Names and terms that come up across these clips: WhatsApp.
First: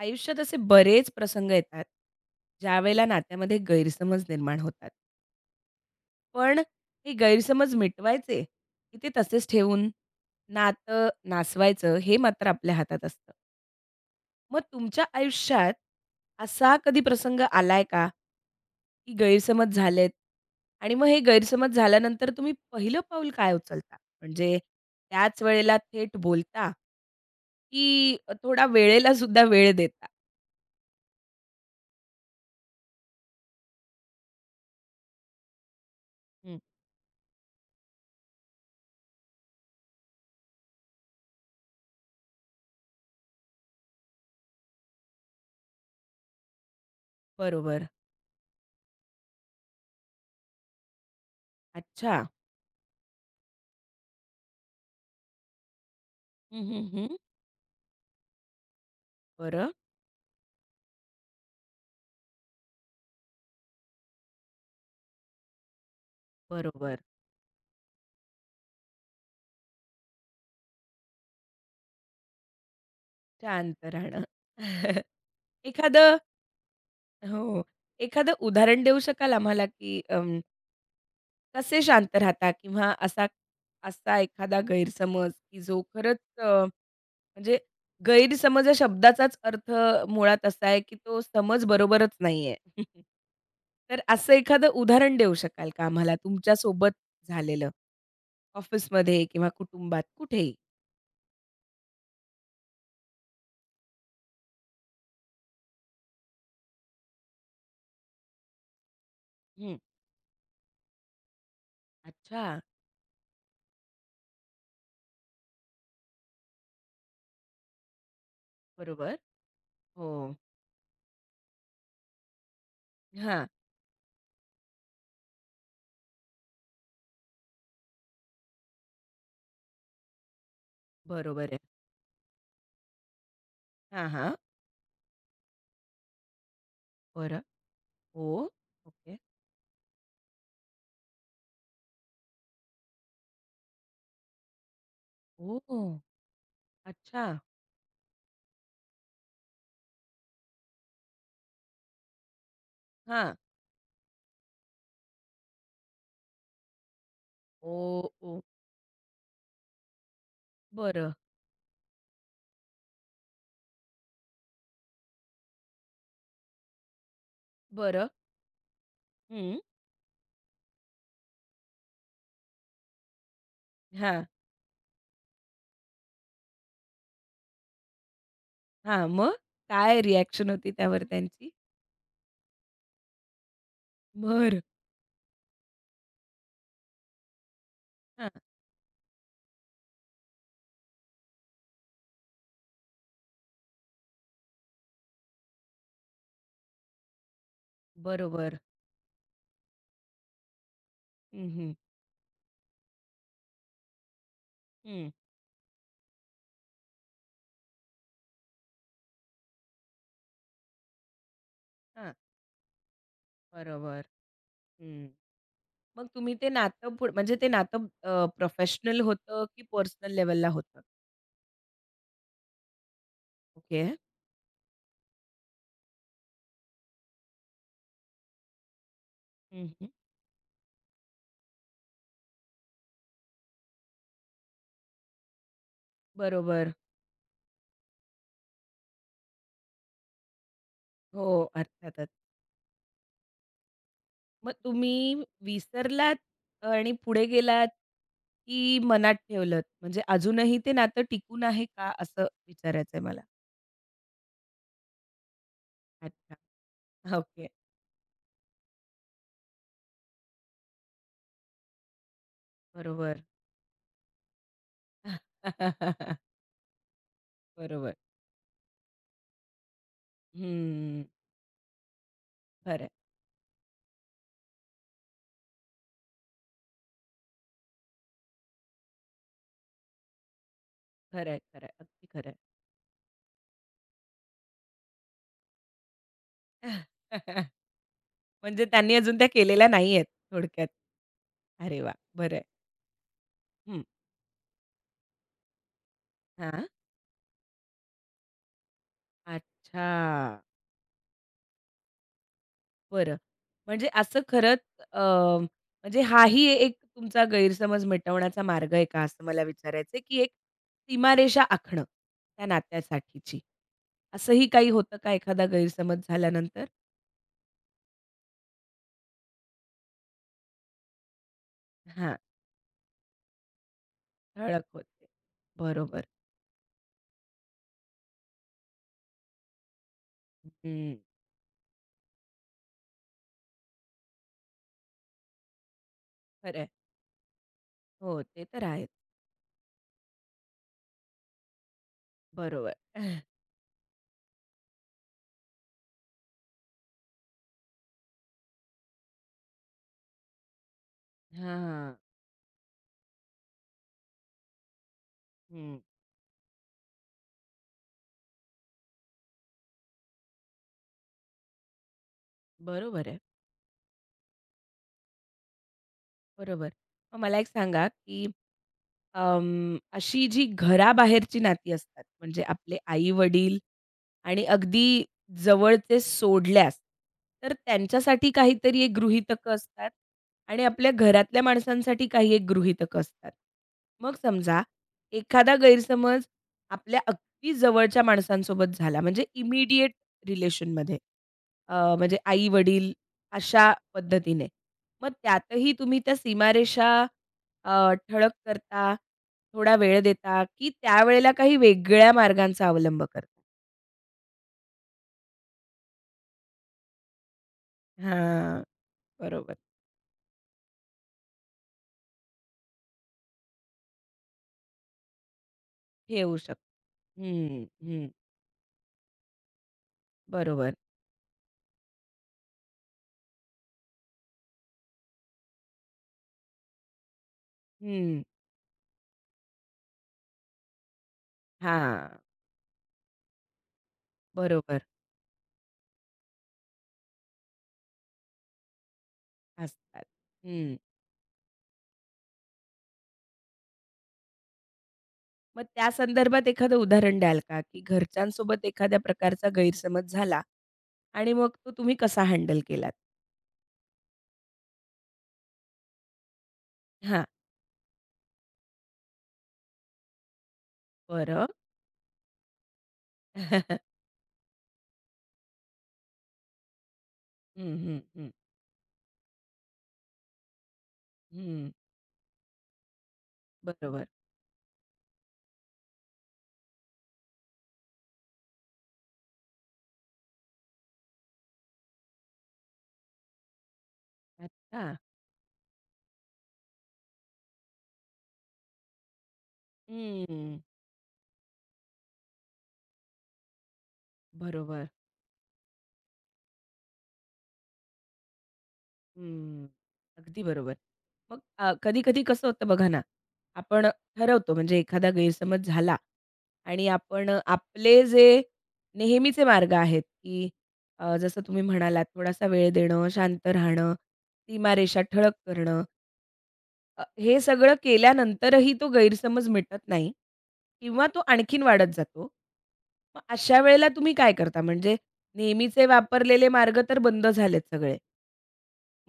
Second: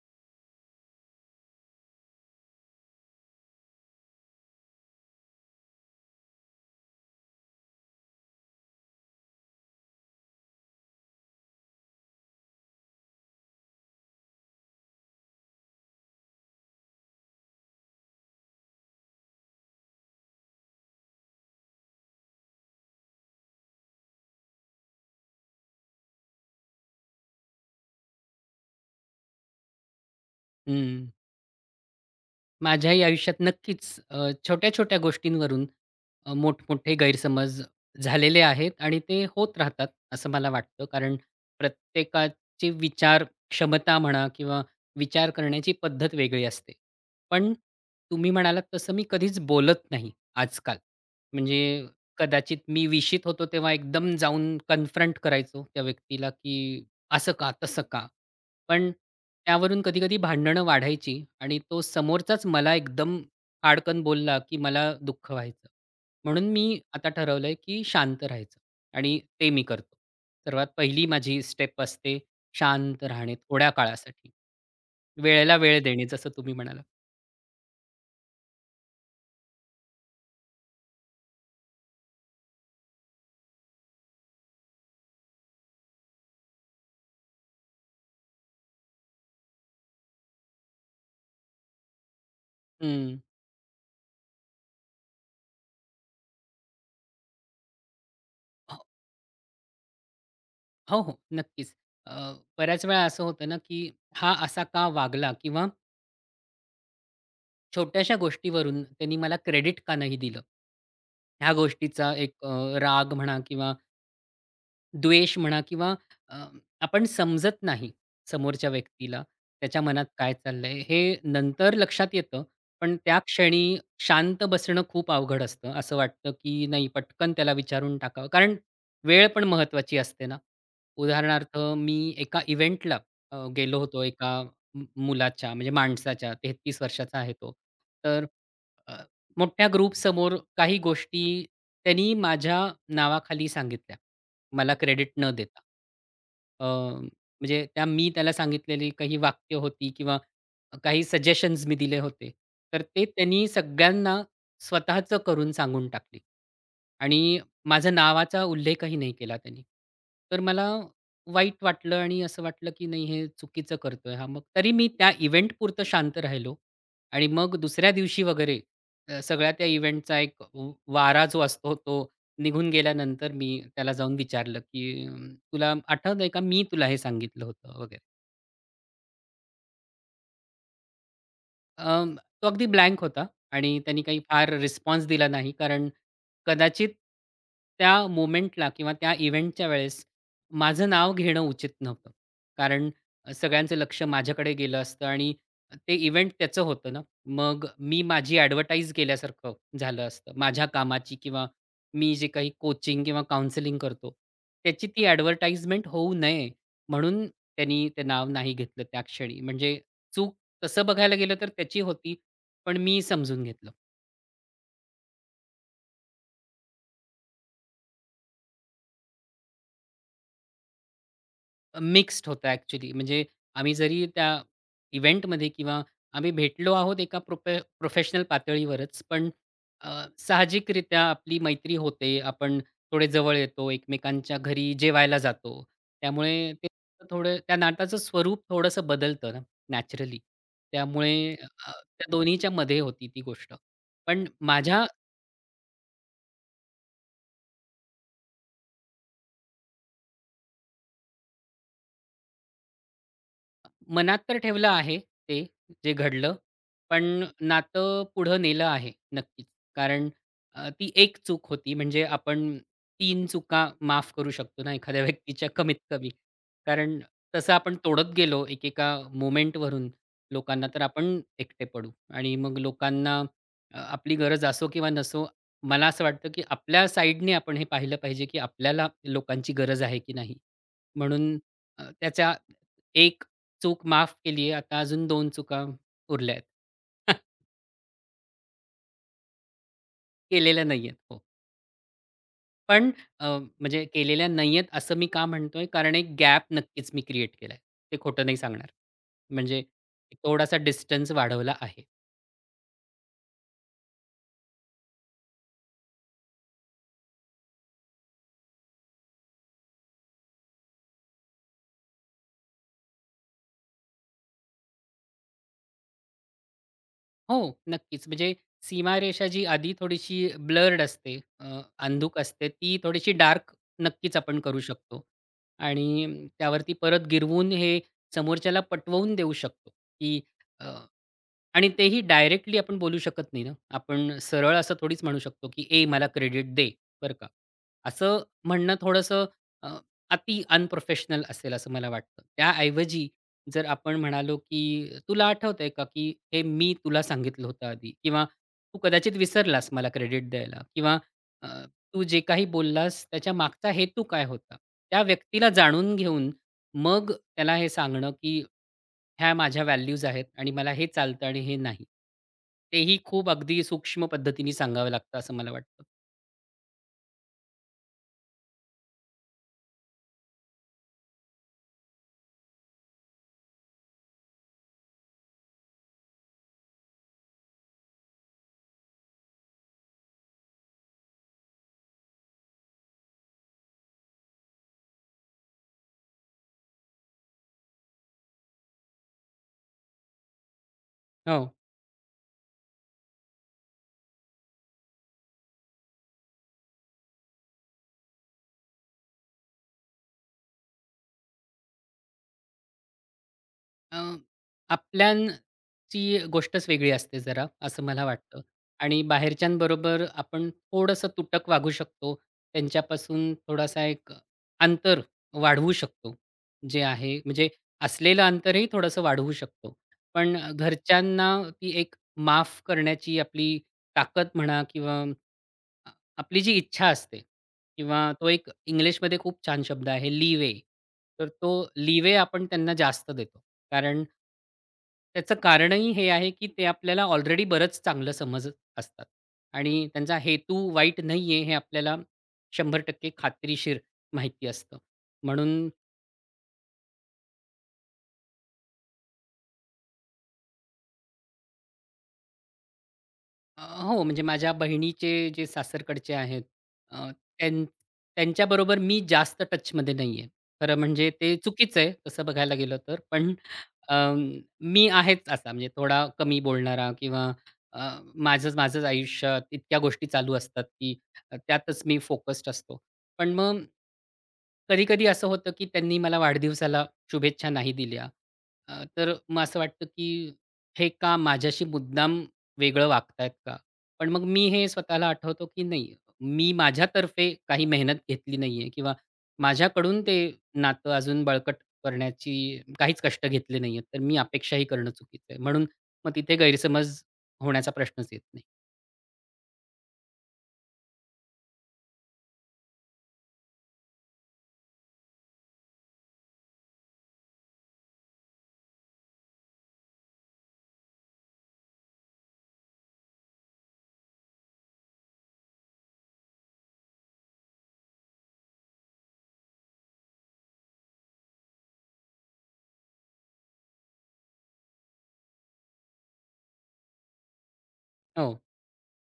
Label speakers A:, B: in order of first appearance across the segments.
A: आयुष्यात असे बरेच प्रसंग येतात, ज्यावेळेला नात्यामध्ये गैरसमज निर्माण होतात. पण हे गैरसमज मिटवायचे, की ते तसेच ठेवून नातं नासवायचं हे मात्र आपल्या हातात असतं. मग तुमच्या आयुष्यात असा कधी प्रसंग आलाय का? की गैरसमज झालेत आणि मग हे गैरसमज झाल्यानंतर तुम्ही पहिलं पाऊल काय उचलता? म्हणजे त्याच वेळेला थेट बोलता, की थोडा वेळेला सुद्धा वेळ देता?
B: हं. माझ्याही आयुष्यात नक्कीच छोट्या-छोट्या गोष्टींवरून
A: हं.
B: मोठमोठे गैरसमज झालेले आहेत आणि ते होत राहतात असं मला वाटतं. कारण प्रत्येकाची विचार क्षमता म्हणा किंवा विचार करण्याची पद्धत वेगळी असते. पण
A: बरोबर.
B: तुम्ही म्हणालात तसं मी कधीच बोलत नाही आजकाल. म्हणजे
A: अच्छा.
B: कदाचित मी विशीत होतो तेव्हा एकदम जाऊन कन्फ्रंट करायचो त्या व्यक्तीला,
A: हं,
B: की
A: हं, हं.
B: "असं का? तसं का?" पण
A: परत
B: त्यावरून कधी-कधी भांडणं वाढायची आणि तो समोरचाच मला एकदम फाडकन बोलला, की मला दुःख व्हायचं. म्हणून मी
A: बरोबर,
B: आता ठरवलंय, की शांत राहायचं आणि ते मी करतो. सर्वात पहिली माझी स्टेप असते शांत राहणे थोड्या
A: शांत राहणं.
B: काळासाठी. वेळेला वेळ देणे
A: एखादं
B: जसं तुम्ही म्हणालात.
A: हो, एखादं उदाहरण देऊ शकाल आम्हाला, की कसे शांत राहता किंवा असा असा एखादा गैरसमज, की जो खरंच म्हणजे गैरसमज या शब्दाचाच अर्थ मुळात असा आहे, की तो समज बरोबरच नाहीये.
B: हं.
A: तर असं एखादं उदाहरण देऊ शकाल का आम्हाला तुमच्या सोबत झालेलं?
B: हो,
A: ऑफिसमध्ये किंवा कुटुंबात कुठेही?
B: हो, हो, नक्कीच. अ, बऱ्याच वेळा असं होतं ना, की हा असा का वागला? किंवा छोट्याशा गोष्टीवरून त्यांनी मला
A: हं.
B: क्रेडिट का नाही दिलं? ह्या गोष्टीचा एक
A: अच्छा.
B: राग म्हणा किंवा द्वेष म्हणा किंवा अ, आपण समजत नाही समोरच्या
A: बरोबर.
B: व्यक्तीला, त्याच्या मनात
A: हो.
B: काय चाललंय, हे नंतर लक्षात येतं. पण त्या
A: हां.
B: क्षणी शांत बसणं खूप अवघड असतं. असं वाटतं, की नाही पटकन त्याला विचारून टाकावं. कारण वेळ पण महत्त्वाची असते ना.
A: बरोबर आहे.
B: उदाहरणार्थ मी एका इव्हेंटला गेलो होतो
A: हां,
B: एका
A: हां.
B: मुलाच्या म्हणजे माणसाच्या 33 वर्षाचा आहे
A: बरं.
B: तो. तर
A: ओ.
B: अ,
A: ओके.
B: मोठ्या ग्रुपसमोर काही गोष्टी त्यांनी माझ्या नावाखाली सांगितल्या. मला क्रेडिट न
A: ओ.
B: देता. अ,
A: अच्छा.
B: म्हणजे त्या मी त्याला सांगितलेली काही वाक्य होती किंवा काही सजेशन्स मी दिले होते. तर ते
A: हां.
B: त्यांनी सगळ्यांना स्वतःचं करून सांगून टाकले. आणि
A: ओ,
B: माझ्या
A: ओ.
B: नावाचा उल्लेखही नाही केला त्यांनी. तर मला
A: बरं,
B: वाईट वाटलं आणि असं वाटलं, की नाही हे चुकीचं करतोय हा. मग तरी मी त्या इव्हेंटपुरतं शांत राहिलो आणि मग दुसऱ्या
A: बरं.
B: दिवशी वगैरे सगळ्या
A: हं.
B: त्या इव्हेंटचा एक वारा जो असतो तो निघून गेल्यानंतर मी त्याला जाऊन
A: हां,
B: विचारलं, की "तुला आठवतंय का मी तुला हे सांगितलं होतं?" वगैरे.
A: हां. मग? काय रिएक्शन होती त्यावर त्यांची?
B: अं, तो अगदी ब्लँक होता आणि त्यांनी काही फार
A: बरं.
B: रिस्पॉन्स दिला नाही. कारण कदाचित त्या
A: हां.
B: मोमेंटला किंवा त्या इव्हेंटच्या वेळेस माझं नाव घेणं उचित नव्हतं. कारण सगळ्यांचं लक्ष माझ्याकडे गेलं असतं आणि ते इव्हेंट त्याचं होतं ना. मग मी माझी
A: बरोबर.
B: ॲडव्हर्टाइज केल्यासारखं झालं असतं. माझ्या कामाची किंवा
A: हं, हं.
B: मी जे काही कोचिंग किंवा काउन्सेलिंग करतो, त्याची ती
A: हं.
B: ॲडव्हर्टाइजमेंट होऊ नये म्हणून त्यांनी ते नाव नाही घेतलं त्या क्षणी. म्हणजे चूक तसं बघायला गेलं तर त्याची
A: हां.
B: होती, पण मी समजून घेतलं.
A: बरोबर. हं. मग तुम्ही ते नातं पुढ म्हणजे ते नातं प्रोफेशनल होतं की पर्सनल लेव्हलला होतं?
B: मिक्स्ड होतं ॲक्चुअली. म्हणजे आम्ही
A: ओके.
B: जरी त्या इव्हेंटमध्ये किंवा आम्ही भेटलो आहोत एका प्रोफेशनल पातळीवरच, पण
A: हं, हं.
B: अ, साहजिकरित्या आपली मैत्री होते. आपण थोडे जवळ येतो, एकमेकांच्या घरी जेवायला जातो. त्यामुळे ते
A: बरोबर.
B: थोडं त्या नाताचं स्वरूप थोडंसं बदलतं ना नॅचरली. त्यामुळे
A: हो, अर्थातच.
B: त्या दोन्हीच्या मध्ये होती ती गोष्ट. पण
A: मग
B: माझ्या
A: तुम्ही विसरलात आणि पुढे गेलात, की मनात ठेवलत? म्हणजे अजूनही ते नातं टिकून आहे का, असं विचारायचंय मला?
B: मनात तर ठेवलं आहे ते, जे घडलं.
A: अच्छा.
B: पण
A: ओके.
B: नातं पुढं नेलं आहे नक्कीच. कारण ती एक चूक होती म्हणजे आपण
A: बरोबर.
B: 3 चुका माफ करू शकतो ना एखाद्या व्यक्तीच्या कमीत कमी. कारण तसं आपण
A: बरोबर.
B: तोडत गेलो एकेका मोमेंटवरून लोकांना तर
A: हम्म.
B: आपण एकटे पडू आणि मग
A: खरं आहे,
B: लोकांना आपली गरज असो किंवा नसो मला असं वाटतं, की आपल्या साइडने आपण हे पाहिलं पाहिजे, की आपल्याला लोकांची गरज आहे की नाही? म्हणून
A: खरं आहे, खरं अगदी खरं
B: त्याच्या एक चूक माफ केली आहे. आता अजून 2 चुका उरल्या आहेत.
A: म्हणजे त्यांनी अजून त्या केलेल्या नाहीयेत
B: केलेल्या
A: थोडक्यात.
B: नाही आहेत. हो.
A: अरे वाह! बरं आहे.
B: पण अ,
A: हं.
B: म्हणजे केलेल्या नाही आहेत असं मी का म्हणतोय? कारण एक गॅप नक्कीच मी क्रिएट केलाय. ते खोटं नाही सांगणार. म्हणजे
A: अच्छा.
B: थोडासा डिस्टन्स वाढवला आहे.
A: बरं. म्हणजे असं खरंच अ, म्हणजे हाही एक तुमचा गैरसमज मिटवण्याचा मार्ग आहे का, असं मला विचारायचं आहे, की एक सीमारेषा आखणं त्या नात्यासाठीची. असंही काही होतं का एखादा गैरसमज झाल्यानंतर?
B: हो, नक्कीच. म्हणजे सीमारेषा जी आधी थोडीशी ब्लर्ड असते,
A: हां,
B: अंधुक असते, ती थोडीशी डार्क नक्कीच आपण करू
A: ठळक
B: शकतो.
A: होते. बरोबर.
B: आणि त्यावरती परत गिरवून हे समोरच्याला पटवून देऊ शकतो, की
A: हं.
B: आणि तेही डायरेक्टली आपण बोलू शकत नाही ना. आपण सरळ असं थोडीच म्हणू शकतो, की "ए मला क्रेडिट
A: खरं आहे.
B: दे, बरं का."
A: हो,
B: असं
A: ते तर
B: म्हणणं
A: आहेच.
B: थोडंसं अ, अति अनप्रोफेशनल असेल असं मला वाटतं.
A: बरोबर.
B: त्याऐवजी जर आपण म्हणालो, की "तुला आठवतंय का, की हे मी तुला सांगितलं होतं आधी किंवा तू कदाचित विसरलास मला क्रेडिट द्यायला किंवा अ,
A: हां,
B: तू जे काही बोललास त्याच्या मागचा हेतू काय होता?" त्या व्यक्तीला
A: हं.
B: जाणून घेऊन मग त्याला हे सांगणं, की ह्या माझ्या व्हॅल्यूज आहेत आणि मला हे चालतं आणि हे नाही. तेही
A: बरोबर आहे.
B: खूप अगदी सूक्ष्म पद्धतीने सांगावं लागतं असं मला वाटतं.
A: बरोबर. मग मला एक सांगा, की अं, अशी जी घराबाहेरची नाती असतात, म्हणजे आपले आई-वडील आणि अगदी जवळचे सोडल्यास, तर त्यांच्यासाठी काहीतरी एक गृहीतकं असतात आणि आपल्या घरातल्या माणसांसाठी काही एक गृहीतकं असतात. मग समजा एखादा गैरसमज आपल्या अगदी जवळच्या माणसांसोबत झाला, म्हणजे इमिडिएट रिलेशनमध्ये
B: हो.
A: म्हणजे आई-वडील अशा पद्धतीने. मग त्यातही तुम्ही त्या सीमारेषा अ, ठळक करता, थोडा वेळ देता, की त्यावेळेला काही वेगळ्या मार्गांचा अवलंब करता?
B: अ, आपल्यांची गोष्टच वेगळी असते जरा असं मला वाटतं
A: हां,
B: आणि
A: बरोबर.
B: बाहेरच्यांबरोबर आपण थोडंसं तुटक वागू शकतो. त्यांच्यापासून थोडासा एक अंतर वाढवू शकतो.
A: ठेवू शकतो.
B: जे आहे म्हणजे
A: हं, हं.
B: असलेलं अंतरही थोडंसं वाढवू शकतो. पण
A: बरोबर.
B: घरच्यांना ती एक माफ करण्याची आपली ताकद म्हणा किंवा आ, आपली जी इच्छा असते किंवा
A: हं.
B: तो एक इंग्लिशमध्ये खूप छान शब्द आहे लीवे. तर तो लीवे
A: हां,
B: आपण त्यांना जास्त देतो. कारण
A: बरोबर
B: त्याचं कारणही हे आहे, की ते आपल्याला ऑलरेडी बरंच चांगलं समजत असतात आणि
A: असतात.
B: त्यांचा हेतू
A: हं.
B: वाईट नाहीये हे आपल्याला 100% खात्रीशीर माहिती असतं.
A: मग
B: म्हणून
A: त्या संदर्भात एखादं उदाहरण द्याल का, की घरच्यांसोबत एखाद्या प्रकारचा गैरसमज झाला आणि मग तो तुम्ही कसा हँडल केलात?
B: हो, म्हणजे माझ्या बहिणीचे जे सासरकडचे आहेत अ,
A: हां.
B: त्यां त्यांच्याबरोबर मी जास्त टचमध्ये नाहीये. खरं म्हणजे ते
A: बरं.
B: चुकीचं आहे तसं बघायला गेलं तर. पण अं, मी आहेच असा म्हणजे थोडा कमी बोलणारा किंवा
A: हं,
B: अ,
A: हं, हं.
B: माझंच माझंच आयुष्यात इतक्या गोष्टी चालू असतात, की
A: हं.
B: त्यातच मी फोकस्ड असतो. पण मग
A: बरोबर.
B: कधी-कधी असं होतं, की त्यांनी मला वाढदिवसाला शुभेच्छा नाही दिल्या. तर मग असं वाटतं, की हे का माझ्याशी मुद्दाम वेगळं वागतायत का? पण मग मी हे
A: अच्छा.
B: स्वतःला आठवतो, की नाही मी माझ्यातर्फे काही मेहनत घेतली नाहीये किंवा माझ्याकडून ते
A: हं.
B: नातं अजून बळकट करण्याची काहीच कष्ट घेतले नाहीयेत. तर मी अपेक्षाही
A: बरोबर.
B: करणं चुकीचं आहे. म्हणून मग तिथे गैरसमज होण्याचा प्रश्नच येत नाही.
A: हं. अगदी बरोबर. मग कधी-कधी कसं होतं बघा ना, आपण ठरवतो म्हणजे एखादा गैरसमज झाला आणि आपण आपले जे नेहमीचे मार्ग आहेत, की जसं तुम्ही म्हणालात थोडासा वेळ देणं, शांत राहणं, सीमारेषा ठळक करणं, हे सगळं केल्यानंतरही तो गैरसमज मिटत नाही किंवा तो आणखीन वाढत जातो. मग अशा वेळेला तुम्ही काय करता? म्हणजे नेहमीचे वापरलेले मार्ग तर बंद झालेत सगळे.
B: हो.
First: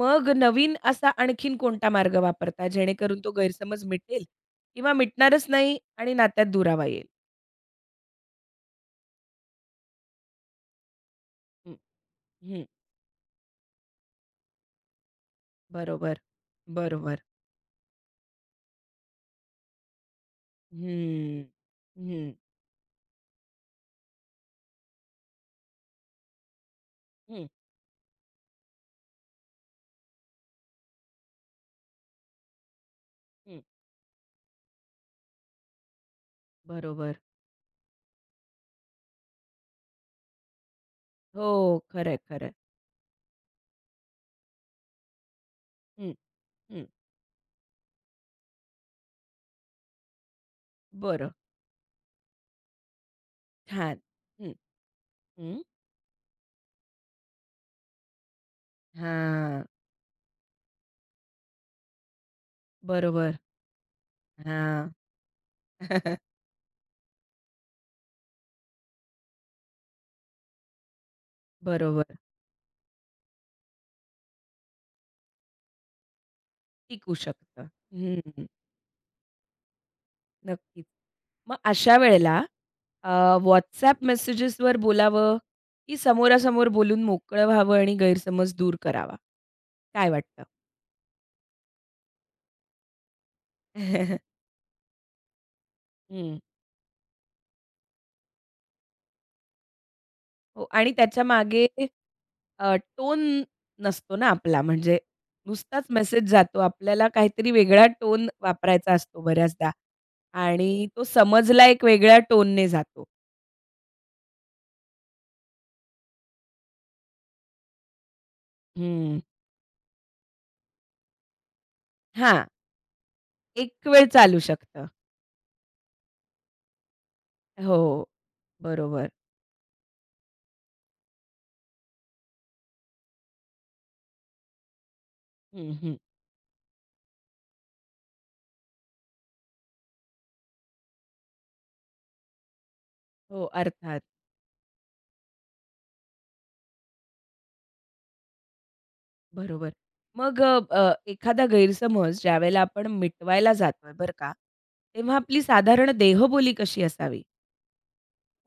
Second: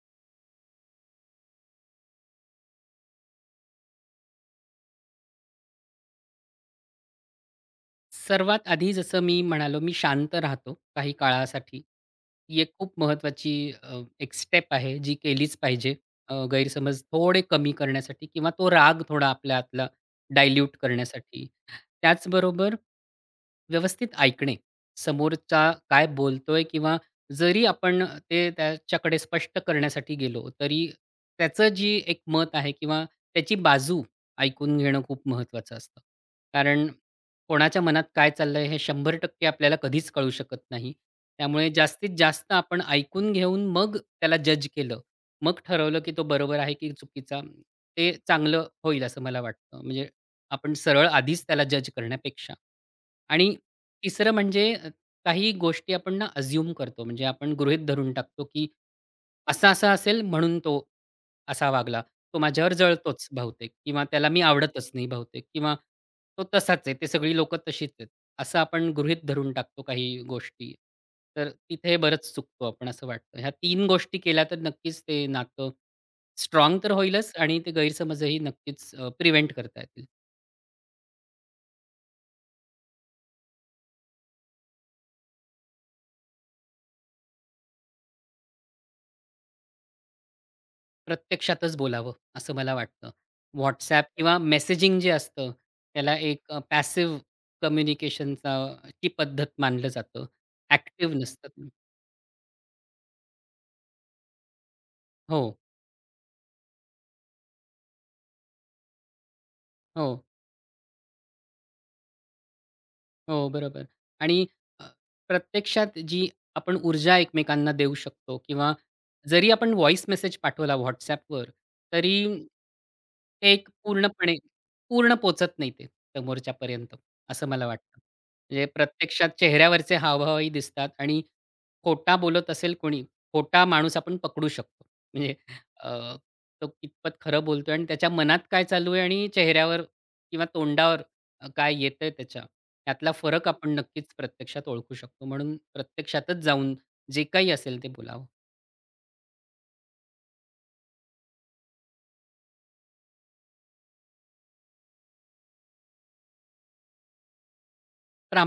A: मग नवीन असा आणखीन कोणता मार्ग वापरता जेणेकरून तो गैरसमज मिटेल किंवा मिटणारच नाही आणि नात्यात दुरावा येईल?
B: सर्वात आधी जसं मी म्हणालो, मी शांत राहतो काही काळासाठी ही
A: हं.
B: एक खूप महत्त्वाची एक स्टेप आहे, जी केलीच पाहिजे.
A: बरोबर.
B: गैरसमज
A: बरोबर.
B: थोडे कमी करण्यासाठी किंवा तो राग थोडा आपल्या आतला डायल्यूट
A: हं,
B: करण्यासाठी.
A: हं,
B: त्याचबरोबर व्यवस्थित ऐकणे. समोरचा काय बोलतोय किंवा
A: हं,
B: जरी आपण ते त्याच्याकडे स्पष्ट करण्यासाठी गेलो, तरी त्याचं जी एक मत आहे किंवा त्याची
A: हं.
B: बाजू ऐकून घेणं खूप महत्त्वाचं असतं. कारण
A: बरोबर.
B: कोणाच्या मनात काय चाललंय हे 100% आपल्याला कधीच कळू शकत नाही.
A: हो,
B: त्यामुळे
A: खरं
B: जास्तीत
A: आहे, खरं आहे.
B: जास्त आपण ऐकून घेऊन मग त्याला जज केलं. मग ठरवलं
A: हं,
B: की तो बरोबर आहे
A: हं.
B: की चुकीचा, ते चांगलं होईल असं मला वाटतं. म्हणजे आपण सरळ
A: बरं.
B: आधीच त्याला जज करण्यापेक्षा. आणि
A: छान.
B: तिसरं
A: हं,
B: म्हणजे काही
A: हं.
B: गोष्टी आपण ना अझ्युम करतो. म्हणजे आपण गृहीत धरून टाकतो की
A: हां.
B: असा-असा असेल म्हणून तो असा वागला, तो माझ्यावर जळतोच
A: बरोबर.
B: बहुतेक किंवा त्याला मी आवडतच
A: हां.
B: नाही बहुतेक किंवा तो तसाच आहे. ते सगळी लोकं तशीच आहेत. असं आपण गृहीत धरून टाकतो काही गोष्टी. तर तिथे
A: बरोबर.
B: बरंच चुकतो आपण असं वाटतं. ह्या 3 गोष्टी केल्या तर नक्कीच ते नातं स्ट्राँग तर
A: टिकू
B: होईलच आणि
A: शकतं.
B: ते गैरसमजही
A: हं.
B: नक्कीच प्रिव्हेंट करता येतील.
A: नक्कीच. मग अशा वेळेला अ, WhatsApp मेसेजेसवर बोलावं, की समोरासमोर बोलून मोकळं व्हावं आणि गैरसमज दूर करावा? काय वाटतं?
B: प्रत्यक्षातच बोलावं असं मला वाटतं. WhatsApp किंवा मेसेजिंग जे असतं त्याला
A: हं.
B: एक पॅसिव्ह कम्युनिकेशनचा ची पद्धत मानलं जातं.
A: हो आणि
B: ॲक्टिव्ह
A: त्याच्यामागे
B: नसतं.
A: टोन नसतो ना आपला, म्हणजे
B: हो,
A: नुसताच मेसेज जातो. आपल्याला काहीतरी वेगळा टोन वापरायचा असतो बऱ्याचदा
B: हो,
A: आणि तो समजला एक वेगळ्या टोनने जातो.
B: हो, बरोबर. आणि अ, प्रत्यक्षात जी आपण ऊर्जा एकमेकांना देऊ शकतो किंवा
A: हं.
B: जरी आपण व्हॉईस मेसेज पाठवला WhatsAppवर, तरी
A: हां,
B: ते एक
A: एक वेळ
B: पूर्णपणे
A: चालू शकतं.
B: पूर्ण पोचत नाही ते समोरच्यापर्यंत, असं मला वाटतं.
A: हो,
B: म्हणजे
A: बरोबर.
B: प्रत्यक्षात चेहऱ्यावरचे हावभावही दिसतात आणि खोटा बोलत असेल कोणी, खोटा माणूस आपण पकडू शकतो. म्हणजे
A: हं, हं.
B: अ, तो कितपत खरं बोलतोय आणि त्याच्या मनात काय चालू आहे आणि चेहऱ्यावर किंवा तोंडावर काय येतंय त्याच्या, त्यातला
A: हो,
B: फरक आपण
A: अर्थात.
B: नक्कीच प्रत्यक्षात ओळखू शकतो. म्हणून प्रत्यक्षातच जाऊन जे काही असेल ते बोलावं.
A: बरोबर. मग अ, अ, एखादा गैरसमज ज्यावेळेला आपण मिटवायला जातोय बरं का, तेव्हा आपली साधारण देहबोली कशी असावी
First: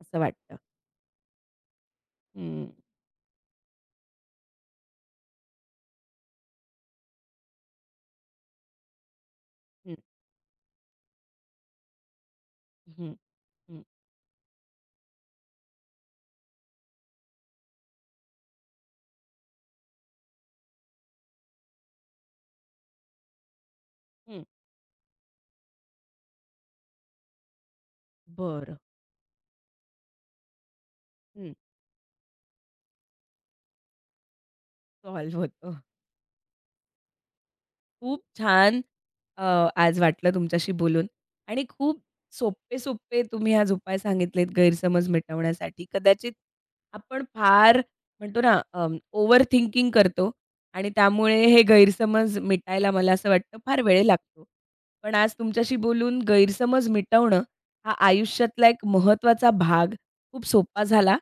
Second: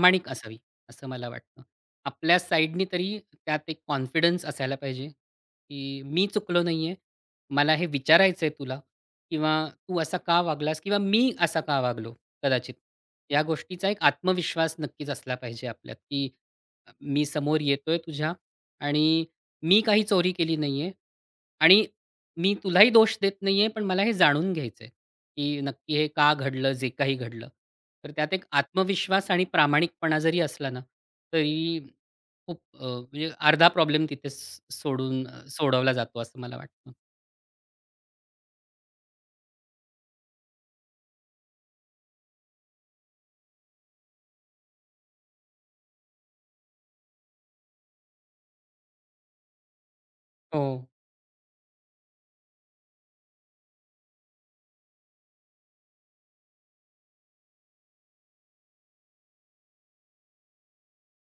A: असं वाटतं?
B: असावी, असं मला वाटतं. आपल्या
A: हं,
B: साइडनी तरी त्यात एक कॉन्फिडन्स असायला पाहिजे, की मी चुकलो नाहीये. मला हे विचारायचंय तुला किंवा
A: हं,
B: तू असा का वागलास किंवा मी असा का वागलो कदाचित.
A: हं,
B: या
A: हं.
B: गोष्टीचा एक आत्मविश्वास नक्कीच असला पाहिजे आपल्यात, की मी समोर येतोय तुझ्या आणि मी काही चोरी केली नाहीये आणि मी तुलाही दोष देत नाहीये, पण मला हे
A: हं.
B: जाणून घ्यायचंय. की नक्की हे का घडलं, जे काही घडलं. तर त्यात एक
A: बरं.
B: आत्मविश्वास आणि प्रामाणिकपणा जरी असला ना,
A: हं.
B: तरी खूप म्हणजे अर्धा प्रॉब्लेम तिथेच
A: सॉल्व्ह होतं.
B: सोडवला जातो असं मला वाटतं.
A: खूप छान. अ, आज वाटलं तुमच्याशी बोलून आणि खूप सोपे-सोपे तुम्ही आज उपाय सांगितलेत गैरसमज मिटवण्यासाठी. कदाचित आपण फार म्हणतो ना ओव्हर थिंकिंग करतो
B: हो,
A: आणि त्यामुळे हे गैरसमज मिटायला मला असं वाटतं फार वेळ लागतो. पण आज तुमच्याशी बोलून गैरसमज मिटवणं हा आयुष्यातला एक महत्त्वाचा भाग खूप सोपा झाला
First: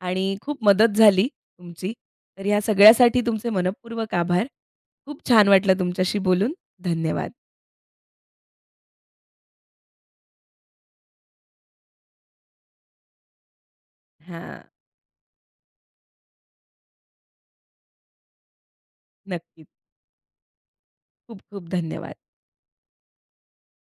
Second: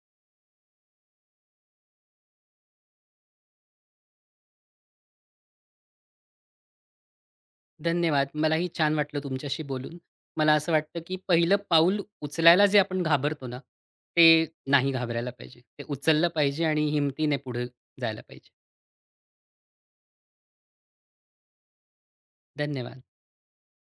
A: आणि खूप मदत झाली तुमची. तर ह्या सगळ्यासाठी तुमचे मनःपूर्वक आभार. खूप छान वाटलं तुमच्याशी बोलून. धन्यवाद.
B: धन्यवाद. मलाही छान वाटलं तुमच्याशी बोलून. मला असं वाटतं, की पहिलं पाऊल उचलायला जे आपण घाबरतो ना, ते
A: हां,
B: नाही घाबरायला पाहिजे. ते उचललं पाहिजे आणि हिमतीने पुढे जायला पाहिजे.
A: नक्कीच. खूप-खूप धन्यवाद.
B: धन्यवाद.